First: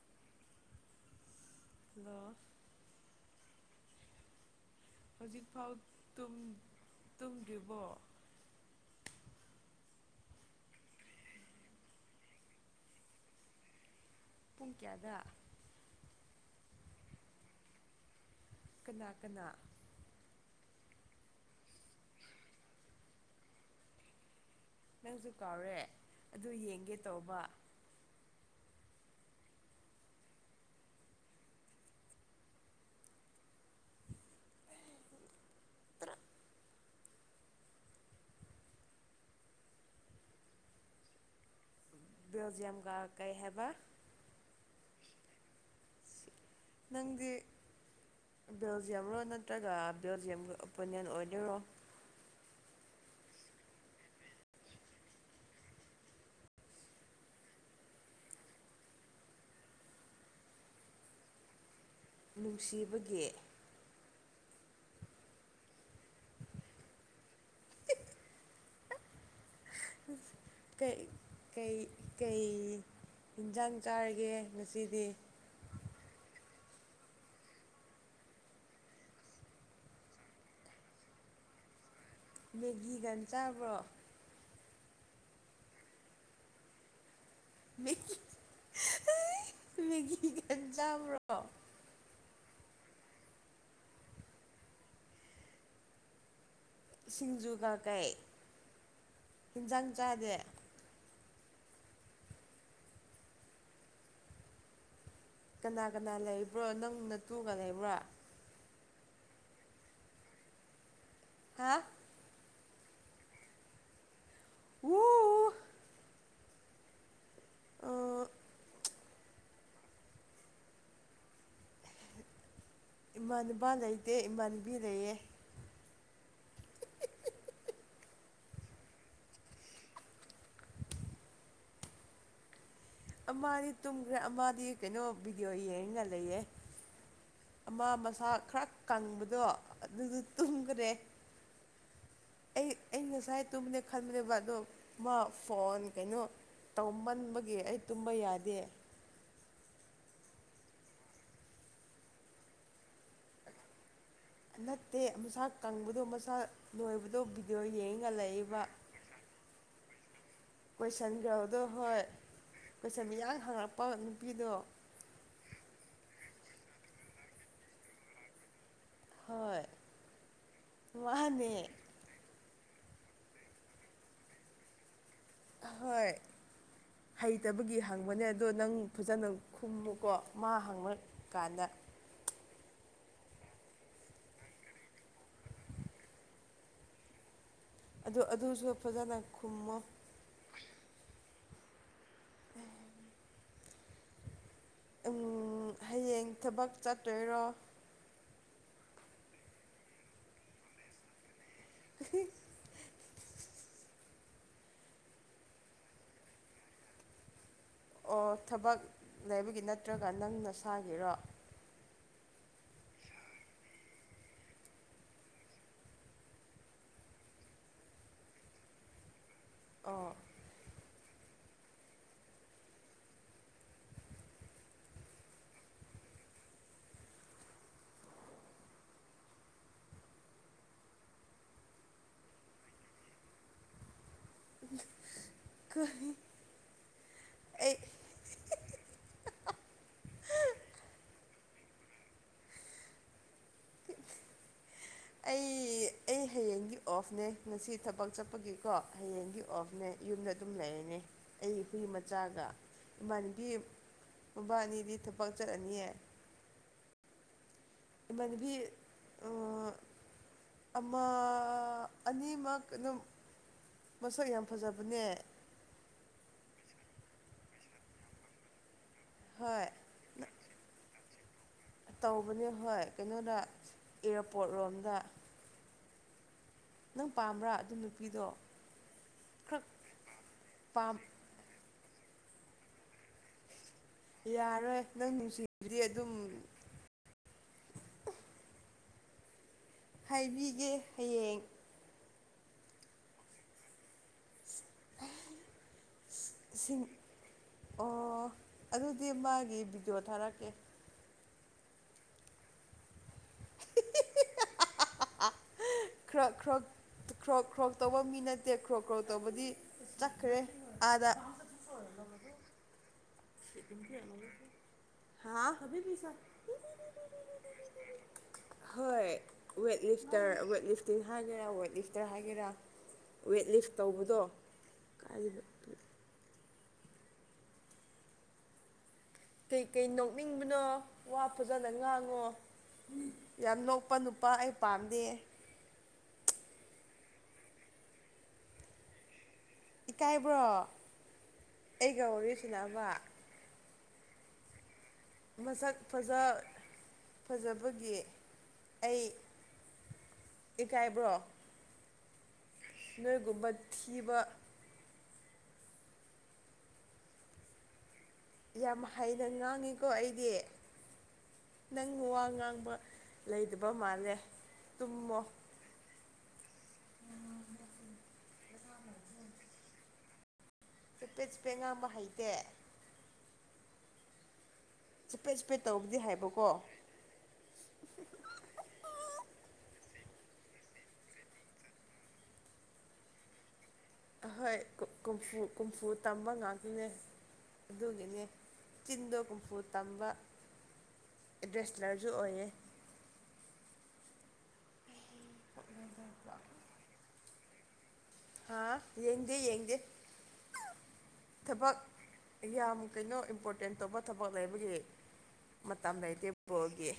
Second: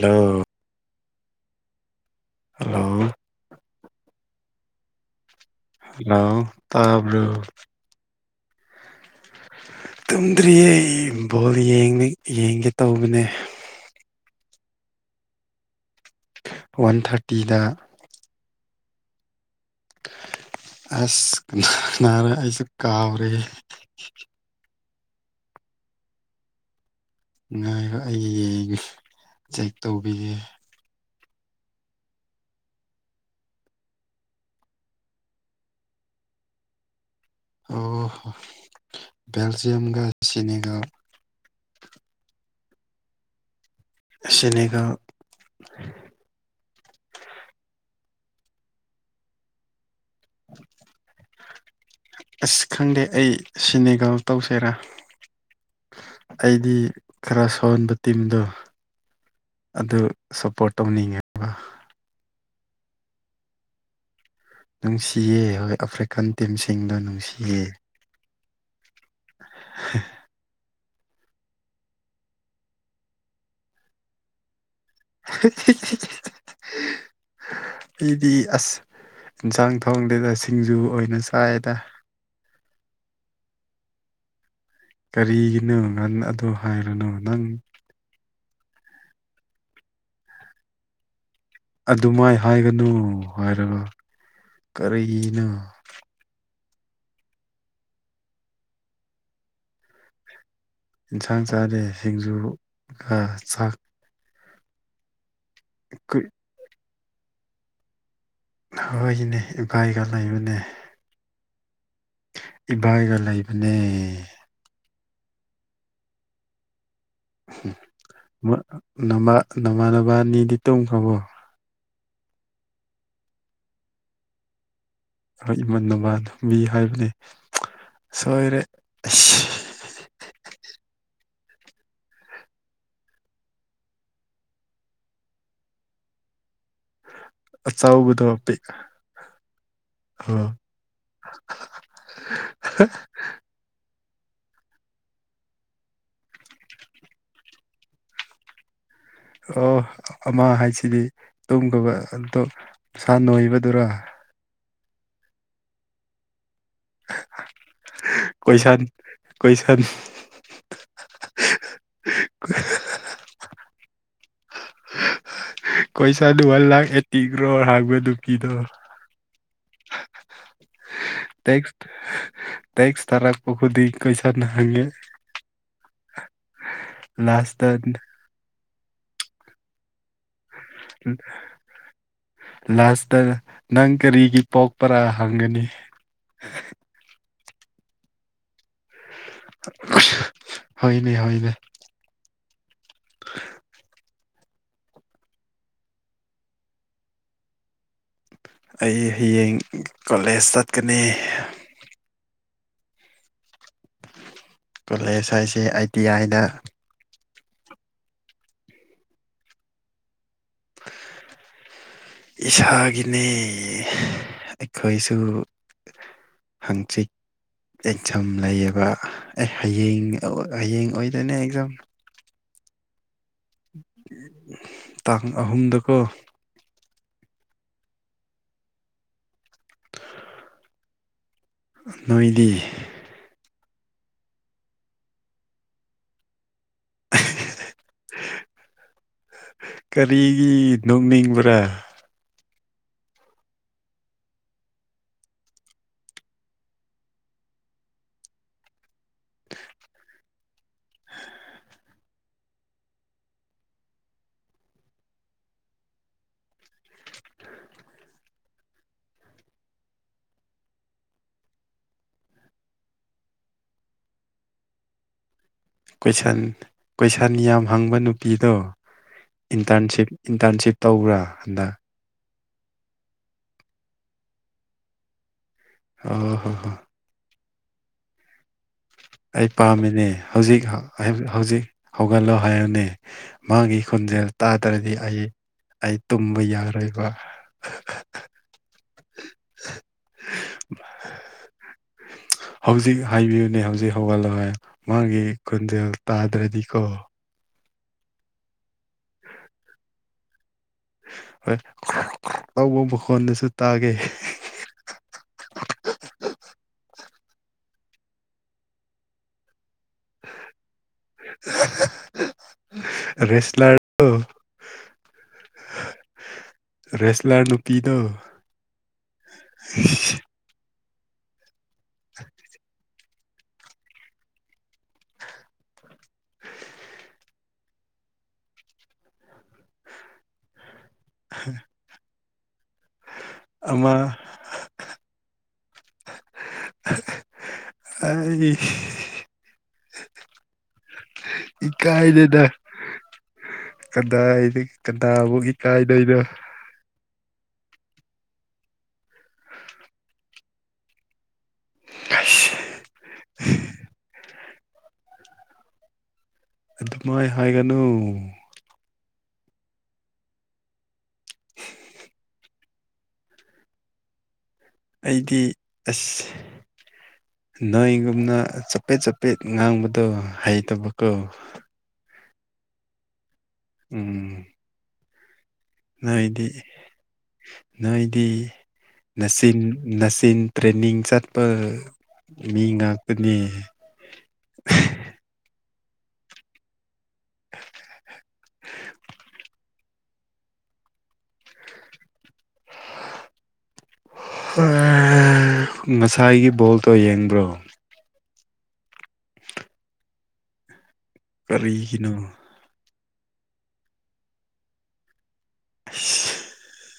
hello hello hello ꯍꯧꯖꯤꯛꯐꯥꯎ hello ꯇꯨꯝ ꯇꯥꯕ꯭ꯔꯣ ꯇꯨꯝꯗ꯭ꯔꯤꯕꯣ ꯇꯨꯝꯗ꯭ꯔꯤꯌꯦ ꯕꯣꯜ ꯌ‌ꯦꯡ ꯌꯦꯡꯒꯦ ꯇꯧꯕꯅꯦ ꯄꯨꯡ ꯀꯌꯥꯗ ꯋꯥꯟ ꯊꯥꯔꯇꯤꯗ ꯀꯅꯥ ꯀꯅꯥ ꯑꯁ ꯀꯅꯥꯀꯅꯥꯔꯥ ꯑꯩꯁꯨ ꯀꯥꯎꯔ‌ꯦ ꯅꯪꯖꯨ ꯀꯥꯎꯔꯦ ꯑꯗꯨ ꯌꯦꯡꯒꯦ ꯇꯧꯕ ꯉꯥꯏꯌ‌ꯣ ꯑꯩ ꯌ‌ꯦꯡꯒꯤ ꯆꯦꯛ ꯇꯧꯕꯤꯒ‌ꯦ [unintelligible] ꯑꯣ ꯕꯦꯜꯖꯤꯌꯝꯒ ꯁꯤꯅꯦꯒ ꯕ‌ꯦꯜꯖꯤꯌꯝꯒ ꯀꯩ ꯍꯥꯏꯕ ꯁꯤꯅꯦꯒ ꯅꯪꯗꯤ ꯕꯦꯜꯖꯤꯌꯝꯔꯣ ꯅꯠꯇ꯭ꯔꯒ ꯕꯦꯜꯖꯤꯌꯝꯒꯤ ꯑꯣꯄꯣꯅꯤꯌꯟ ꯑꯣꯏꯗꯨꯔꯣ ꯑꯁ ꯈꯪꯗꯦ ꯑꯩ ꯁꯤꯅꯦꯒꯜ ꯇꯧꯁꯦꯔꯥ ꯑꯩꯗꯤ ꯈꯔ ꯁꯣꯟꯕ ꯇꯤꯝꯗꯣ ꯑꯗꯨ ꯁꯞꯄꯣꯔꯠ ꯇꯧꯅꯤꯡꯉꯦ ꯅꯨꯡꯁꯤꯕꯒꯤ ꯅꯨꯡꯁꯤꯌꯦ ꯍꯣꯏ ꯑꯐ꯭ꯔꯤꯀꯥꯟ ꯇꯤꯝꯁꯤꯡꯗꯣ ꯅꯨꯡꯁꯤꯌꯦ ꯎꯝ [inaudible] ꯀꯩ ꯀꯩ ꯏꯟꯖꯥꯡ ꯆꯥꯔꯒꯦ ꯉꯁꯤꯗꯤ [inaudible] ꯑꯩꯗꯤ ꯑꯁ ꯌꯦꯟꯁꯥꯡ ꯊꯣꯡꯗꯣꯗ ꯁꯤꯡꯖꯨ ꯑꯣꯏꯅ ꯆꯥꯏꯗ ꯃꯦꯒꯤꯒꯥ ꯆꯥꯕ꯭ꯔꯣ ꯀꯔꯤꯒꯤꯅꯣ ꯉꯥꯟ ꯑꯗꯨ ꯍꯥꯏꯔꯅꯨ ꯅꯪ ꯃꯦꯒꯤ ꯃꯦꯒꯤꯒ ꯆꯥꯕ꯭ꯔꯣ ꯑꯗꯨꯃꯥꯏ ꯍꯥꯏꯒꯅꯨ ꯍꯥꯏꯔꯒ [unintelligible] ꯀꯔꯤꯅꯣ ꯁꯤꯡꯖꯨ ꯀ ꯀꯩ ꯍꯤꯟꯖꯥꯡ ꯆꯥꯗꯦ ꯌꯦꯟꯁꯥꯡ ꯆꯥꯗꯦ ꯁꯤꯡꯖꯨꯒ ꯆꯥꯛ ꯀꯅꯥ ꯀꯅꯥ ꯀꯨꯏ ꯂꯩꯕ꯭ꯔꯣ ꯅꯪ ꯅꯇꯨꯒ ꯂꯩꯕ꯭ꯔꯣ ꯍꯣꯢꯅꯦ ꯏꯄꯥꯏꯒ ꯂꯩꯕꯅꯦ ꯍꯥꯥ ꯏꯕꯥꯏꯒ ꯂꯩꯕꯅꯦ [inaudible] ꯑꯥ ꯅꯃ ꯅꯃꯅꯕꯥꯅꯤꯗꯤ ꯇꯨꯝꯈꯔꯕꯣ ꯏꯃꯥꯟꯅꯅꯕ ꯂꯩꯇꯦ ꯏꯃꯥꯟꯅꯕꯤ ꯂꯩꯌꯦ ꯍꯣꯏ ꯏꯃꯟ ꯅꯃꯥꯟ ꯃꯤ ꯍꯥꯏꯕꯅꯤ ꯁꯣꯏꯔꯦ ꯑꯁ ꯑꯃꯗꯤ ꯇꯨꯝꯈ꯭ꯔꯦ ꯑꯃꯗꯤ ꯀꯩꯅꯣ ꯚꯤꯗꯤꯑꯣ ꯌꯦꯡꯉ ꯂꯩꯌꯦ ꯑꯃ ꯑꯆꯧꯕꯗꯣ ꯃꯁꯥ ꯄꯤꯛ ꯈꯔ ꯀꯪꯕꯗꯣ ꯑꯗꯨꯗꯨ ꯑꯣ ꯇꯨꯝꯈ꯭ꯔꯦ ꯑꯩ ꯑꯩ ꯉꯁꯥꯏ ꯇꯨꯝꯅꯦ ꯈꯜꯂꯦꯕ ꯑꯗꯣ ꯃꯥ ꯐꯣꯟ ꯀꯩꯅꯣ ꯇꯧꯃꯟꯕꯒꯤ ꯑꯩ ꯇꯨꯝꯕ ꯌꯥꯗꯦ ꯑꯣ ꯑꯃ ꯍꯥꯏꯁꯤꯗꯤ ꯇꯨꯝꯒꯕ ꯃꯁꯥꯥ ꯅꯣꯏꯕꯗꯨꯔ ꯅꯠꯇꯦ ꯃꯁꯥ ꯀꯪꯕꯗꯣ ꯃꯁꯥ ꯅꯣꯏꯕꯗꯣ ꯚꯤꯗꯤꯑꯣ ꯌꯦꯡꯉꯒ ꯂꯩꯌꯦꯕ ꯀꯣꯏꯁꯟ ꯀꯣꯏꯁꯟ ꯀꯣꯏꯁꯟ ꯒ꯭ꯔꯣꯗꯣ ꯍꯣꯏ ꯀꯣꯏꯁꯟ ꯃꯤꯌꯥꯝꯡ ꯍꯥꯡꯉꯛꯄ ꯅꯨꯄꯤꯗꯣ ꯄꯩꯁꯥꯗꯨ ꯋꯥꯟ ꯂꯥꯈ ꯑꯦꯠꯇꯤ ꯀ꯭ꯔꯣꯔ ꯍꯥꯡꯕ ꯅꯨꯄꯤꯗꯣ ꯍꯣꯏ ꯃꯥꯅꯦ ꯇꯦꯛꯁ ꯇꯦꯛꯁ ꯇꯔꯛꯄ ꯈꯨꯗꯤꯡ ꯀꯣꯢꯁꯥꯟ ꯍꯪꯉꯤ ꯍꯣꯏ ꯂꯥꯁꯇ ꯍꯩꯇꯕꯒꯤ ꯍꯪꯕꯅꯦ ꯑꯗꯣ ꯅꯪ ꯐꯖꯅ ꯈꯨꯝꯃꯨꯀꯣ ꯃꯥ ꯍꯪꯉ ꯂꯥꯁꯇ ꯅꯪ ꯀꯔꯤꯒꯤ ꯄꯣꯛꯄꯔꯥ ꯍꯪꯒꯅꯤ ꯑꯗꯨ ꯑꯗꯨꯁꯨ ꯐꯖꯅ ꯈꯨꯝꯃꯣ ꯍꯣꯏꯅꯦ ꯍꯣꯏꯅꯦ ꯎꯝ [unintelligible] ꯍꯌꯦꯡ ꯊꯕꯛ ꯆꯠꯇꯣꯏꯔꯣ ꯑꯩ ꯍꯌꯦꯡ ꯀꯣꯂꯦꯖ ꯆꯠꯀꯅꯤ ꯑꯍꯤ ꯀꯣꯂꯦꯖ ꯍꯥꯏꯁꯦ ꯑꯩꯇꯤ ꯌꯥꯏꯗ ꯑꯣ ꯊꯕꯛ ꯂꯩꯕꯒꯤ ꯅꯠꯇ꯭ꯔꯒ ꯅꯪ ꯅꯁꯥꯒꯤꯔꯣ ꯏꯁꯥꯒꯤꯅꯦ ꯑꯩꯈꯣꯏꯁꯨ ꯍꯪꯆꯤꯛ ꯌꯦꯟꯁꯝ ꯂꯩꯌꯦꯕ ꯑꯦ ꯍꯌꯦꯡ ꯑꯣ ꯍꯌꯦꯡ ꯑꯣꯏꯗꯣꯏꯅꯦ ꯑꯦꯛꯖꯥꯝ ꯇꯥꯡ ꯑꯍꯨꯝꯗꯀꯣ ꯅꯣꯏꯗꯤ ꯀ ꯑꯩ ꯀꯔꯤꯒꯤ ꯅꯣꯛꯅꯤꯡꯕ꯭ꯔꯥ [unintelligible] ꯑꯩ ꯑꯩ ꯍꯌꯦꯡꯒꯤ ꯑꯣꯐꯅꯦ ꯉꯁꯤ ꯊꯕꯛ ꯆꯠꯄꯒꯤꯀꯣ ꯍꯌꯦꯡꯒꯤ ꯑꯣꯐꯅꯦ ꯌꯨꯝꯗ ꯑꯗꯨꯝ ꯂꯩꯔꯅꯦ ꯑꯩ ꯍꯨꯏ ꯃꯆꯥꯒ ꯏꯃꯥꯟꯅꯕꯤ ꯃꯄꯥ ꯑꯅꯤꯗꯤ ꯊꯕꯛ ꯆꯠꯂꯅꯤꯌꯦ ꯃꯅꯕꯤ ꯑꯃ ꯑꯅꯤꯃꯛ ꯑꯗꯨꯝ ꯃꯁꯛ ꯌꯥꯝ ꯐꯖꯕꯅꯦ ꯀꯣꯏꯁꯟ ꯀꯣꯏꯁꯟ ꯌꯥꯝ ꯍꯪꯕ ꯅꯨꯄꯤꯗꯣ ꯍꯣꯏ ꯏꯟꯇꯔꯟꯁꯤꯞ ꯏꯟꯇꯔꯟꯁꯤꯞ ꯇꯧꯕ꯭ꯔꯥ ꯍꯟꯗꯛ ꯇꯧꯕꯅꯦ ꯍꯣꯏ ꯀꯩꯅꯣꯗ ꯏꯌꯥꯔꯄꯣꯔꯠ ꯔꯣꯝꯗ ꯑꯣ ꯍ ꯍ ꯅꯪ ꯄꯥꯝꯕ꯭ꯔꯥ ꯑꯗꯨ ꯅꯨꯄꯤꯗꯣ ꯑꯩ ꯈꯔ ꯄꯥꯝꯃꯤꯅꯦ ꯍꯧꯖꯤꯛ ꯄꯥꯝ ꯍꯧꯖꯤꯛ ꯍꯧꯒꯠꯂꯣ ꯍꯥꯏꯌꯅꯦ ꯃꯥꯒꯤ ꯈꯣꯟꯖꯦꯜ ꯌꯥꯔꯣꯏ ꯇꯥꯗ꯭ꯔꯗꯤ ꯅꯪ ꯑꯩ ꯅꯨꯡꯁꯤꯕꯗꯤ ꯑꯩ ꯑꯗꯨꯝ ꯇꯨꯝꯕ ꯌꯥꯔꯣꯏꯕ [unintelligible] ꯍꯥꯏꯕꯤꯒꯦ ꯍꯌꯦꯡ ꯍꯧꯖꯤꯛ ꯍꯥꯏꯕꯤꯌꯨꯅꯦ ꯍꯧꯖꯤꯛ ꯍꯧꯒꯠꯂꯣ ꯍꯥꯏꯌꯣ ꯃꯥꯒꯤ ꯈꯣꯟꯖꯦꯜ ꯇꯥꯗ꯭ꯔꯗꯤꯀꯣ ꯁꯤꯡ ꯑꯣ ꯑꯗꯨꯗꯤ ꯃꯥꯒꯤ ꯚꯤꯗꯤꯑꯣ ꯊꯥꯔꯛꯀꯦ ꯍꯣꯏ ꯇꯧꯕ ꯃꯈꯣꯟꯗꯨꯁꯨ ꯇꯥꯒꯦ ꯈ꯭ꯔꯣꯛ ꯈ꯭ꯔꯣꯛ ꯈ꯭ꯔꯣꯛ ꯈ꯭ꯔꯣꯛ ꯇꯧꯕ ꯃꯤ ꯅꯠꯇꯦ ꯈ꯭ꯔꯣꯛ ꯈ꯭ꯔꯣꯛ ꯇꯧꯕꯗꯤ ꯆꯠꯈ꯭ꯔꯦ ꯀꯥꯗ [unintelligible] ꯔꯦꯁꯂꯔ ꯔꯦꯁꯂꯔ ꯅꯨꯄꯤꯗꯣ [unintelligible] ꯍꯣꯏ ꯋꯦ ꯂꯤꯁꯔꯋ ꯇꯤ ꯍꯥꯏꯒꯦꯔꯥ ꯋꯦꯠ ꯂꯤꯐꯇꯔ ꯍꯥꯏꯒꯦꯔꯥ ꯋꯦꯠ ꯂꯤꯐ ꯇꯧꯕꯗꯣ ꯀꯥꯏꯕꯛꯇ ꯀꯩꯀꯩ ꯅꯣꯛꯅꯤꯡꯕꯅꯣ ꯋꯥ ꯐꯖꯅ ꯉꯥꯡꯉꯣ ꯌꯥꯝ ꯅꯣꯛꯄ ꯑꯃ ꯅꯨꯄꯥ ꯑꯩ ꯄꯥꯝꯗꯦ ꯑꯩ ꯏꯀꯥꯏꯕ꯭ꯔꯣ ꯑꯩꯒ ꯋꯥꯔꯤ ꯏꯀꯥꯏꯗꯦꯗ ꯁꯥꯟꯅꯕ ꯀꯗꯥꯏꯗ ꯀꯗꯧꯕꯒꯤ ꯃꯁꯛ ꯀꯥꯏꯕꯩꯔꯣ ꯐꯖ ꯐꯖꯕꯒꯤ ꯑꯩ ꯏꯀꯥꯏꯕ꯭ꯔꯣ ꯑꯁ ꯅꯣꯏꯒꯨꯝꯕ ꯊꯤꯕ ꯑꯗꯨꯃꯥꯏ ꯍꯥꯏꯒꯅꯨ ꯌꯥꯝ ꯍꯩꯅ ꯉꯥꯡꯉꯤꯀꯣ ꯑꯩꯗꯤ ꯅꯪ ꯋꯥ ꯉꯥꯡꯕ ꯂꯩꯗꯕ ꯃꯥꯜꯂꯦ ꯇꯨꯝꯃꯣ ꯑꯩꯗꯤ ꯑꯁ ꯅꯣꯏꯒꯨꯝꯅ ꯆꯄꯦꯠ ꯆꯄꯦꯠ ꯉꯥꯡꯕꯗꯣ ꯍꯩ ꯆꯄꯦꯠ ꯆꯄꯦꯠ ꯉꯥꯡꯕ ꯍꯩꯇꯦ ꯎꯝ ꯆꯄꯦꯠ ꯆꯄꯦꯠ ꯇꯧꯕꯗꯤ ꯍꯩꯕꯀꯣ ꯅꯣꯏꯗꯤ ꯅꯣꯏꯗꯤ ꯅꯆꯤꯟ ꯅꯆꯤꯟ ꯇ꯭ꯔꯦꯟꯅꯤꯡ ꯆꯠꯄ ꯃꯤ ꯉꯥꯛꯇꯅꯤ ꯑꯍꯣꯏ ꯀꯨ ꯀꯨꯝꯐꯨ ꯀꯨꯝꯐꯨ ꯇꯝꯕ ꯉꯥꯛꯇꯅꯦ ꯑꯗꯨꯒꯤꯅꯦ ꯆꯤꯟꯗꯣ ꯀꯨꯝꯐꯨ ꯇꯝꯕ ꯑꯦꯗ꯭ꯔꯦꯁꯂꯔꯁꯨ ꯑꯣꯏꯌꯦ ꯉꯁꯥꯏꯒꯤ ꯕꯣꯜꯇꯣ ꯌꯦꯡꯕ꯭ꯔꯣ ꯍꯥ ꯌꯦꯡꯗꯦ ꯌꯦꯡꯗꯦ ꯊꯕꯛ ꯀꯔꯤꯒꯤꯅꯣ ꯌꯥꯝ ꯀꯩꯅꯣ ꯏꯝꯄꯣꯔꯇꯦꯟ ꯇꯧꯕ ꯊꯕꯛ ꯂꯩꯕꯒꯤ ꯃꯇꯝ ꯂꯩꯇꯦ ꯑꯁ ꯕꯣꯜꯒꯤ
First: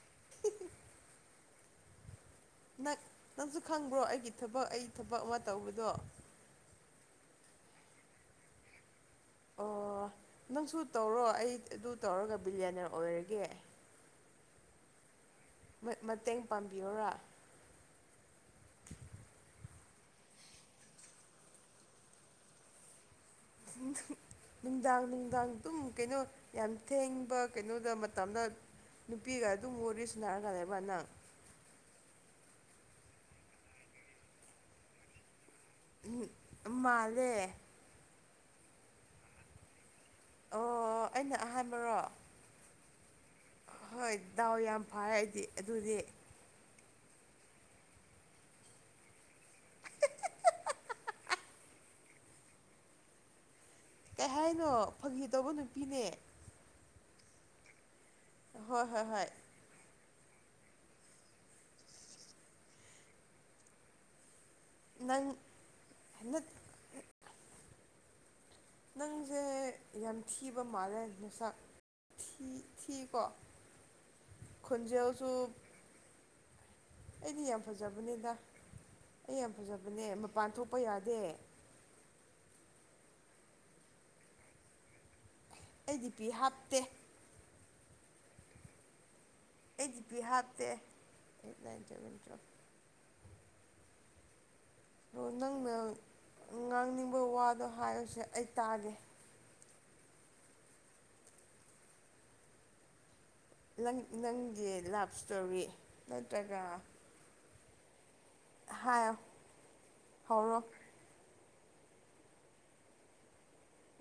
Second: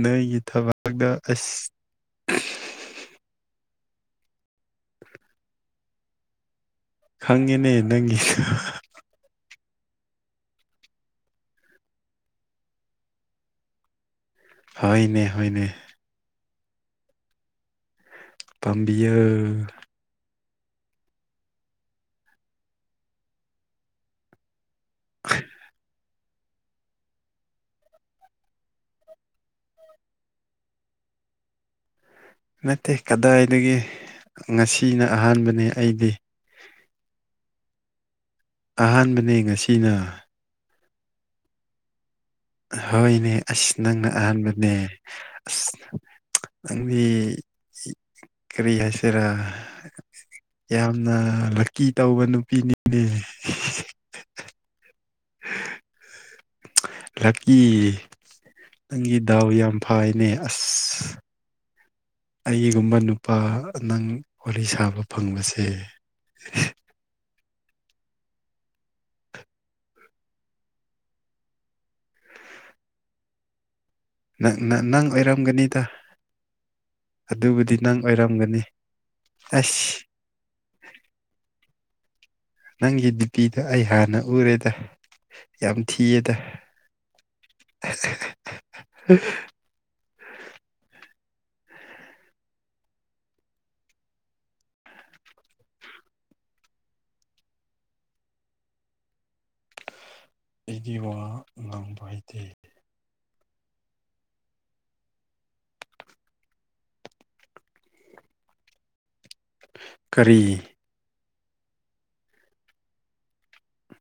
ꯅꯣꯏꯒꯤ ꯊꯕꯛ ꯗꯣ ꯑꯁ ꯅꯛ ꯅꯪꯁꯨ ꯈꯪꯕ꯭ꯔꯣ ꯑꯩꯒꯤ ꯊꯕꯛ ꯑꯩ ꯊꯕꯛ ꯑꯃ ꯇꯧꯕꯗꯣ ꯈꯪꯉꯦꯅꯦ ꯅꯪꯒꯤ ꯑꯣ ꯅꯪꯁꯨ ꯇꯧꯔꯣ ꯑꯩ ꯑꯗꯨ ꯇꯧꯔꯒ ꯕꯤꯂꯤꯅ꯭ꯌꯔ ꯑꯣꯏꯔꯒꯦ ꯍꯣꯏꯅꯦ ꯍꯣꯏꯅꯦ ꯃꯇꯦꯡ ꯄꯥꯡꯕꯤꯌꯨꯔꯥ ꯄꯥꯝꯕꯤꯌꯣ ꯅꯨꯡꯗꯥꯡ ꯅꯨꯡꯗꯥꯡ ꯑꯗꯨꯝ ꯀꯩꯅꯣ ꯌꯥꯝ ꯊꯦꯡꯕ ꯀꯩꯅꯣꯗ ꯃꯇꯝꯗ ꯅꯨꯄꯤꯒ ꯑꯗꯨꯝ ꯋꯥꯔꯤ ꯁꯥꯟꯅꯔꯒ ꯂꯩꯕ ꯅꯪ ꯅꯠꯇꯦ ꯀꯗꯥꯏꯗꯒꯤ ꯉꯁꯤꯅ ꯑꯍꯥꯟꯕꯅꯤ ꯃꯥꯜꯂꯦ ꯑꯍꯥꯟꯕꯅꯦ ꯉꯁꯤꯅ ꯑꯣ ꯑꯩꯅ ꯑꯍꯥꯟꯕꯔꯣ ꯍꯣꯏꯅꯦ ꯑꯁ ꯅꯪꯅ ꯍꯣꯏ ꯗꯥꯎ ꯑꯍꯥꯟꯕꯅꯦ ꯌꯥꯝ ꯐꯔꯦ ꯑꯩꯗꯤ ꯑꯁ ꯑꯗꯨꯗꯤ ꯅꯪꯗꯤ ꯀꯔꯤ ꯍꯥꯏꯁꯦꯔꯥ ꯌꯥꯝꯅ ꯂꯛꯀꯤ ꯇꯧꯕ ꯅꯨꯄꯤꯅꯤꯅꯦ ꯀꯩ ꯍꯥꯏꯅꯣ ꯐꯪꯈꯤꯗꯧꯕ ꯅꯨꯄꯤꯅꯦ ꯂꯥꯛꯀꯤ ꯍꯣꯏ ꯍꯣꯏ ꯅꯪꯒꯤ ꯍꯣꯏ ꯗꯥꯎ ꯌꯥꯝ ꯐꯥꯏꯅꯦ ꯑꯁ ꯑꯩꯒꯨꯝꯕ ꯅꯨꯄꯥ ꯅꯪ ꯋꯥꯔꯤ ꯁꯥꯕ ꯅꯪ ꯐꯪꯕꯁꯦ ꯅꯠ ꯅꯪꯁꯦ ꯌꯥꯝ ꯊꯤꯕ ꯃꯥꯜꯂꯦ ꯅꯁꯥꯛ ꯊꯀꯣ ꯅꯪ ꯅꯪ ꯑꯣꯏꯔꯝꯒꯅꯤꯗ ꯑꯩꯗꯤ ꯌꯥꯝ ꯑꯗꯨꯕꯨꯗꯤ ꯅꯪ ꯐꯖꯕꯅꯦꯗ ꯑꯣꯏꯔꯝꯒꯅꯤ ꯑꯩ ꯌꯥꯝ ꯑꯁ ꯐꯖꯕꯅꯦ ꯃꯄꯥꯟ ꯊꯣꯛꯄ ꯌꯥꯗꯦ ꯅꯪꯒꯤ ꯗꯤꯄꯤꯗ ꯑꯩ ꯍꯥꯟꯅ ꯎꯔꯦꯗ ꯌꯥꯝ ꯑꯩ ꯗꯤ ꯄꯤ ꯊꯤꯌꯦꯗ ꯍꯥꯞꯇꯦ [unintelligible] ꯑꯩ ꯗꯤꯄꯤ ꯍꯥꯞꯇꯦ ꯑꯦꯠ ꯅꯥꯏꯟ ꯑꯦꯜꯚꯦꯟ ꯇ꯭ꯋꯦꯜꯕ ꯑꯗꯣ ꯅꯪꯅ ꯉꯥꯡꯅꯤꯡꯕ ꯋꯥꯗꯣ ꯍꯥꯏꯔꯣꯁꯦ ꯑꯩ ꯇꯥꯒꯦ ꯑꯩꯗꯤ ꯋꯥ ꯉꯥꯡꯕ ꯍꯩꯇꯦ ꯅꯪ ꯅꯪꯒꯤ ꯂꯞ ꯁ꯭ꯇꯣꯔꯤ ꯅꯠꯇ꯭ꯔꯒ ꯍꯥ ꯀꯔꯤ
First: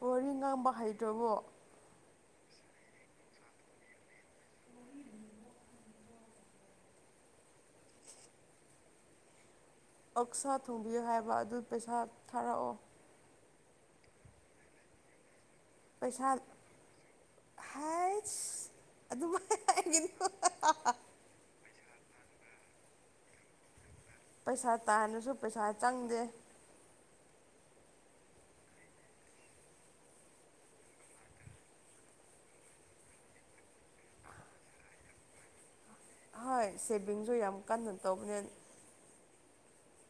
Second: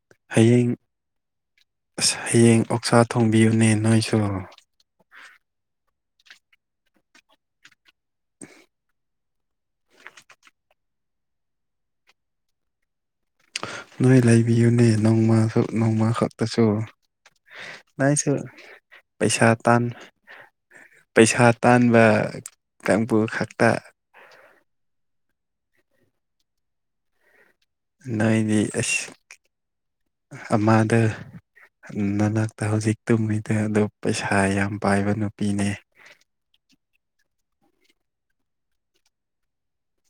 ꯋꯥꯔꯤ ꯉꯥꯡꯕ ꯍꯌꯦꯡ ꯍꯩꯇ꯭ꯔꯕꯣ ꯑꯁ ꯍꯌꯦꯡ ꯑꯣꯛꯁꯥ ꯊꯣꯡꯕꯤꯌꯨꯅꯦ ꯅꯣꯏꯁꯨ ꯑꯛꯁꯥ ꯊꯣꯡꯕꯤꯌꯨ ꯍꯥꯏꯕ ꯑꯗꯨ ꯄꯩꯁꯥ ꯊꯥꯔꯛꯑꯣ ꯅꯣꯏ ꯂꯩꯕꯤꯌꯨꯅꯦ ꯅꯣꯡꯃꯁꯨ ꯅꯣꯡꯃ ꯄꯩꯁꯥ ꯈꯛꯇ ꯁꯨꯔ ꯍꯥꯏꯁ ꯑꯗꯨꯝ ꯄꯩꯁꯥ ꯇꯥꯟ ꯍꯥꯏꯒꯤꯅꯤꯀꯣ ꯄꯩꯁꯥ ꯇꯥꯟꯕ ꯀꯥꯡꯕꯨ ꯈꯛꯇ ꯄꯩꯁꯥ ꯇꯥꯅꯁꯨ ꯄꯩꯁꯥ ꯆꯪꯗꯦ ꯅꯣꯏꯗꯤ ꯑꯁꯨ ꯑꯃꯥꯗ ꯅꯅꯥꯛꯇ ꯍꯧꯖꯤꯛ ꯇꯨꯝꯃꯤꯗ ꯑꯗꯨ ꯄꯩꯁꯥ ꯌꯥꯝ ꯄꯥꯏꯕ ꯅꯨꯄꯤꯅꯦ ꯍꯣꯏ ꯁꯦꯚꯤꯡꯁꯨ ꯌꯥꯝ ꯀꯟꯅ ꯇꯧꯕꯅꯦ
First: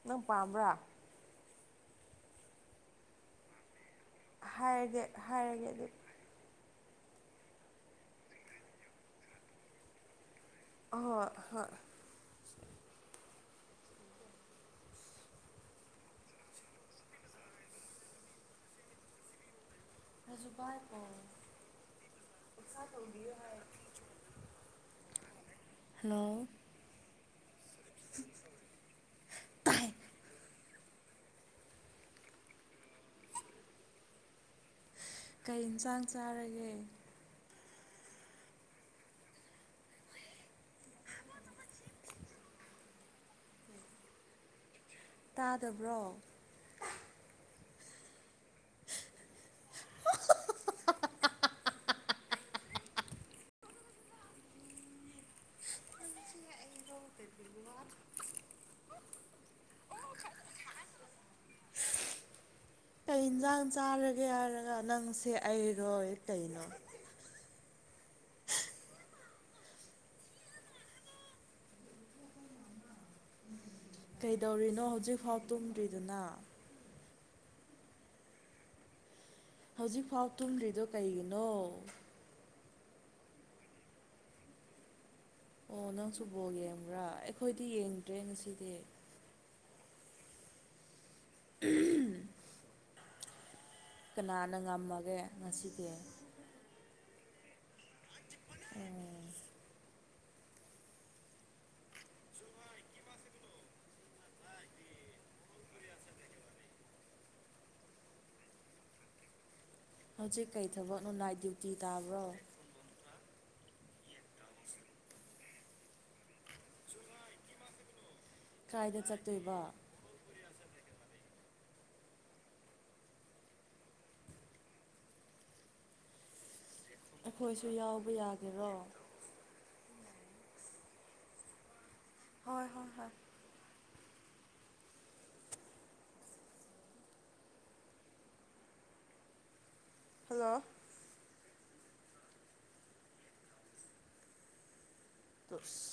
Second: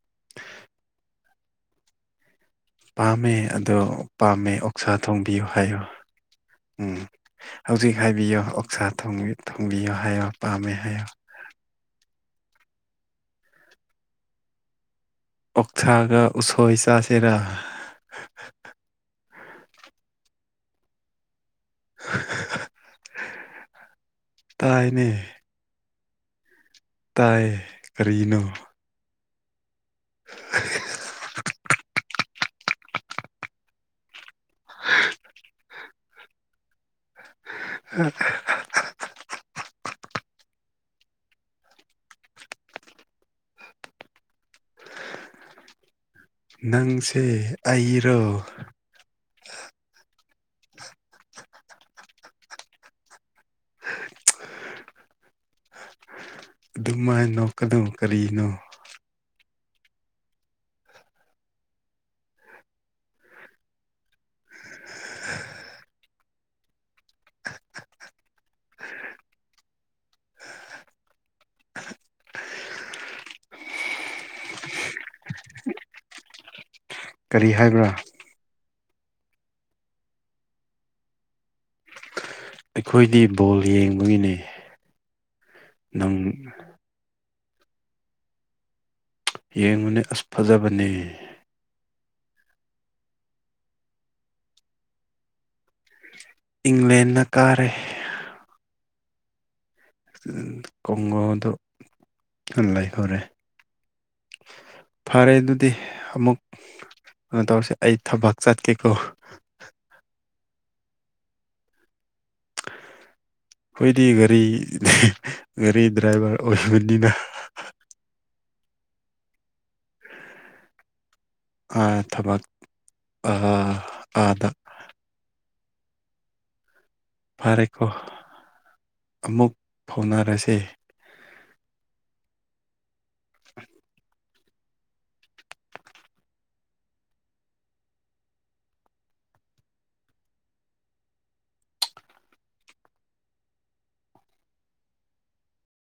ꯅꯪ ꯄꯥꯝꯕ꯭ꯔꯥ ꯄꯥꯝꯃꯦ ꯑꯗꯣ ꯄꯥꯝꯃꯦ ꯑꯣꯛꯁꯥ ꯍꯥꯏꯔꯒꯦ ꯊꯣꯡꯕꯤꯌꯨ ꯍꯥꯏꯔꯒꯦ ꯍꯥꯏꯌꯨ ꯑꯗꯨ ꯎꯝ ꯍꯧꯖꯤꯛ ꯍꯥꯏꯕꯤꯌꯣ ꯑꯣꯛꯁꯥ [unintelligible] ꯊꯣꯡꯕꯤꯌꯣ ꯍꯥꯏꯌꯣ ꯄꯥꯝꯃꯦ ꯍꯥꯏꯌꯣ ꯑ ꯍꯣꯏ ꯑꯣꯛꯊꯥꯒ ꯎꯁꯣꯏ ꯆꯥꯁꯤꯔ ꯔꯖꯨꯕꯥꯏ ꯑꯣ ꯇꯥꯏꯅꯦ [unintelligible] ꯍꯜꯂꯣ ꯇꯥꯏ ꯀꯔꯤꯅꯣ [unintelligible] [inaudible] ꯀꯩ ꯏꯟꯁꯥꯡ ꯆꯥꯔꯒꯦ [unintelligible] [unintelligible] ꯇꯥꯗꯕ꯭ꯔꯣ ꯅꯪꯁꯦ ꯑꯩꯔꯣ [unintelligible] ꯑꯗꯨꯝꯃꯥꯏꯅꯣ ꯀꯅꯨ ꯀꯔꯤꯅꯣ ꯑꯩ ꯏꯟꯁꯥꯡ ꯆꯥꯔꯒꯦ ꯍꯥꯏꯔꯒ ꯅꯪꯁꯦ ꯑꯩꯔꯣꯏ ꯀꯩꯅꯣ ꯀꯩꯗꯧꯔꯤꯅꯣ ꯍꯧꯖꯤꯛꯐꯥꯎ ꯇꯨꯝꯗ꯭ꯔꯤꯗꯨꯅ ꯀꯔꯤ ꯍꯥꯏꯕ꯭ꯔꯥ ꯍꯧꯖꯤꯛꯐꯥꯎ ꯊꯨꯝꯗ꯭ꯔꯤꯗꯨ ꯀꯩꯒꯤꯅꯣ ꯑꯩꯈꯣꯏꯗꯤ ꯕꯣꯜ ꯌꯦꯡꯕꯒꯤꯅꯦ ꯑꯣ ꯅꯪ ꯅꯪꯁꯨ ꯕꯣꯜ ꯌꯦꯡꯕ꯭ꯔꯥ ꯑꯩꯈꯣꯏꯗꯤ ꯌꯦꯡꯗ꯭ꯔꯦ ꯉꯁꯤꯗꯤ ꯌꯦꯡꯎꯅꯦ ꯑꯁ ꯐꯖꯕꯅꯦ [unintelligible] ꯀꯅꯥꯅ ꯉꯝꯃꯒꯦ ꯉꯁꯤꯗꯤ ꯏꯪꯂꯦꯟꯅ ꯀꯥꯔꯦ [unintelligible] ꯀꯣꯡꯉꯥꯗ ꯂꯩꯐꯥꯔꯦ ꯐꯔꯦ ꯑꯗꯨꯗꯤ ꯑꯃꯨꯛ ꯀꯩꯅꯣ ꯇꯧꯔꯁꯦ ꯑꯩ ꯊꯕꯛ ꯆꯠꯀꯦꯀꯣ ꯍꯧꯖꯤꯛ ꯀꯩ ꯊꯕꯛꯅꯣ ꯅꯥꯏꯠ ꯗ꯭ꯌꯨꯇꯤ ꯇꯥꯕ꯭ꯔꯣ ꯑꯣꯏꯗꯤ ꯒꯥꯔꯤ ꯒꯥꯔꯤ ꯗ꯭ꯔꯥꯏꯚꯔ ꯑꯣꯏꯕꯅꯤꯅ ꯀꯥꯏꯗ ꯆꯠꯇꯣꯏꯕ ꯑꯥ ꯊꯕꯛ ꯑꯥ ꯑꯥꯗ ꯑꯩꯈꯣꯏꯁꯨ ꯐꯔꯦꯀꯣ ꯌꯥꯎꯕ ꯌꯥꯒꯦꯔꯣ ꯑꯃꯨꯛ ꯐꯥꯎꯅꯔꯁꯦ ꯍꯣꯏ ꯍꯣꯏ ꯍꯣꯏ [inaudible] ꯍꯜꯂꯣ [unintelligible]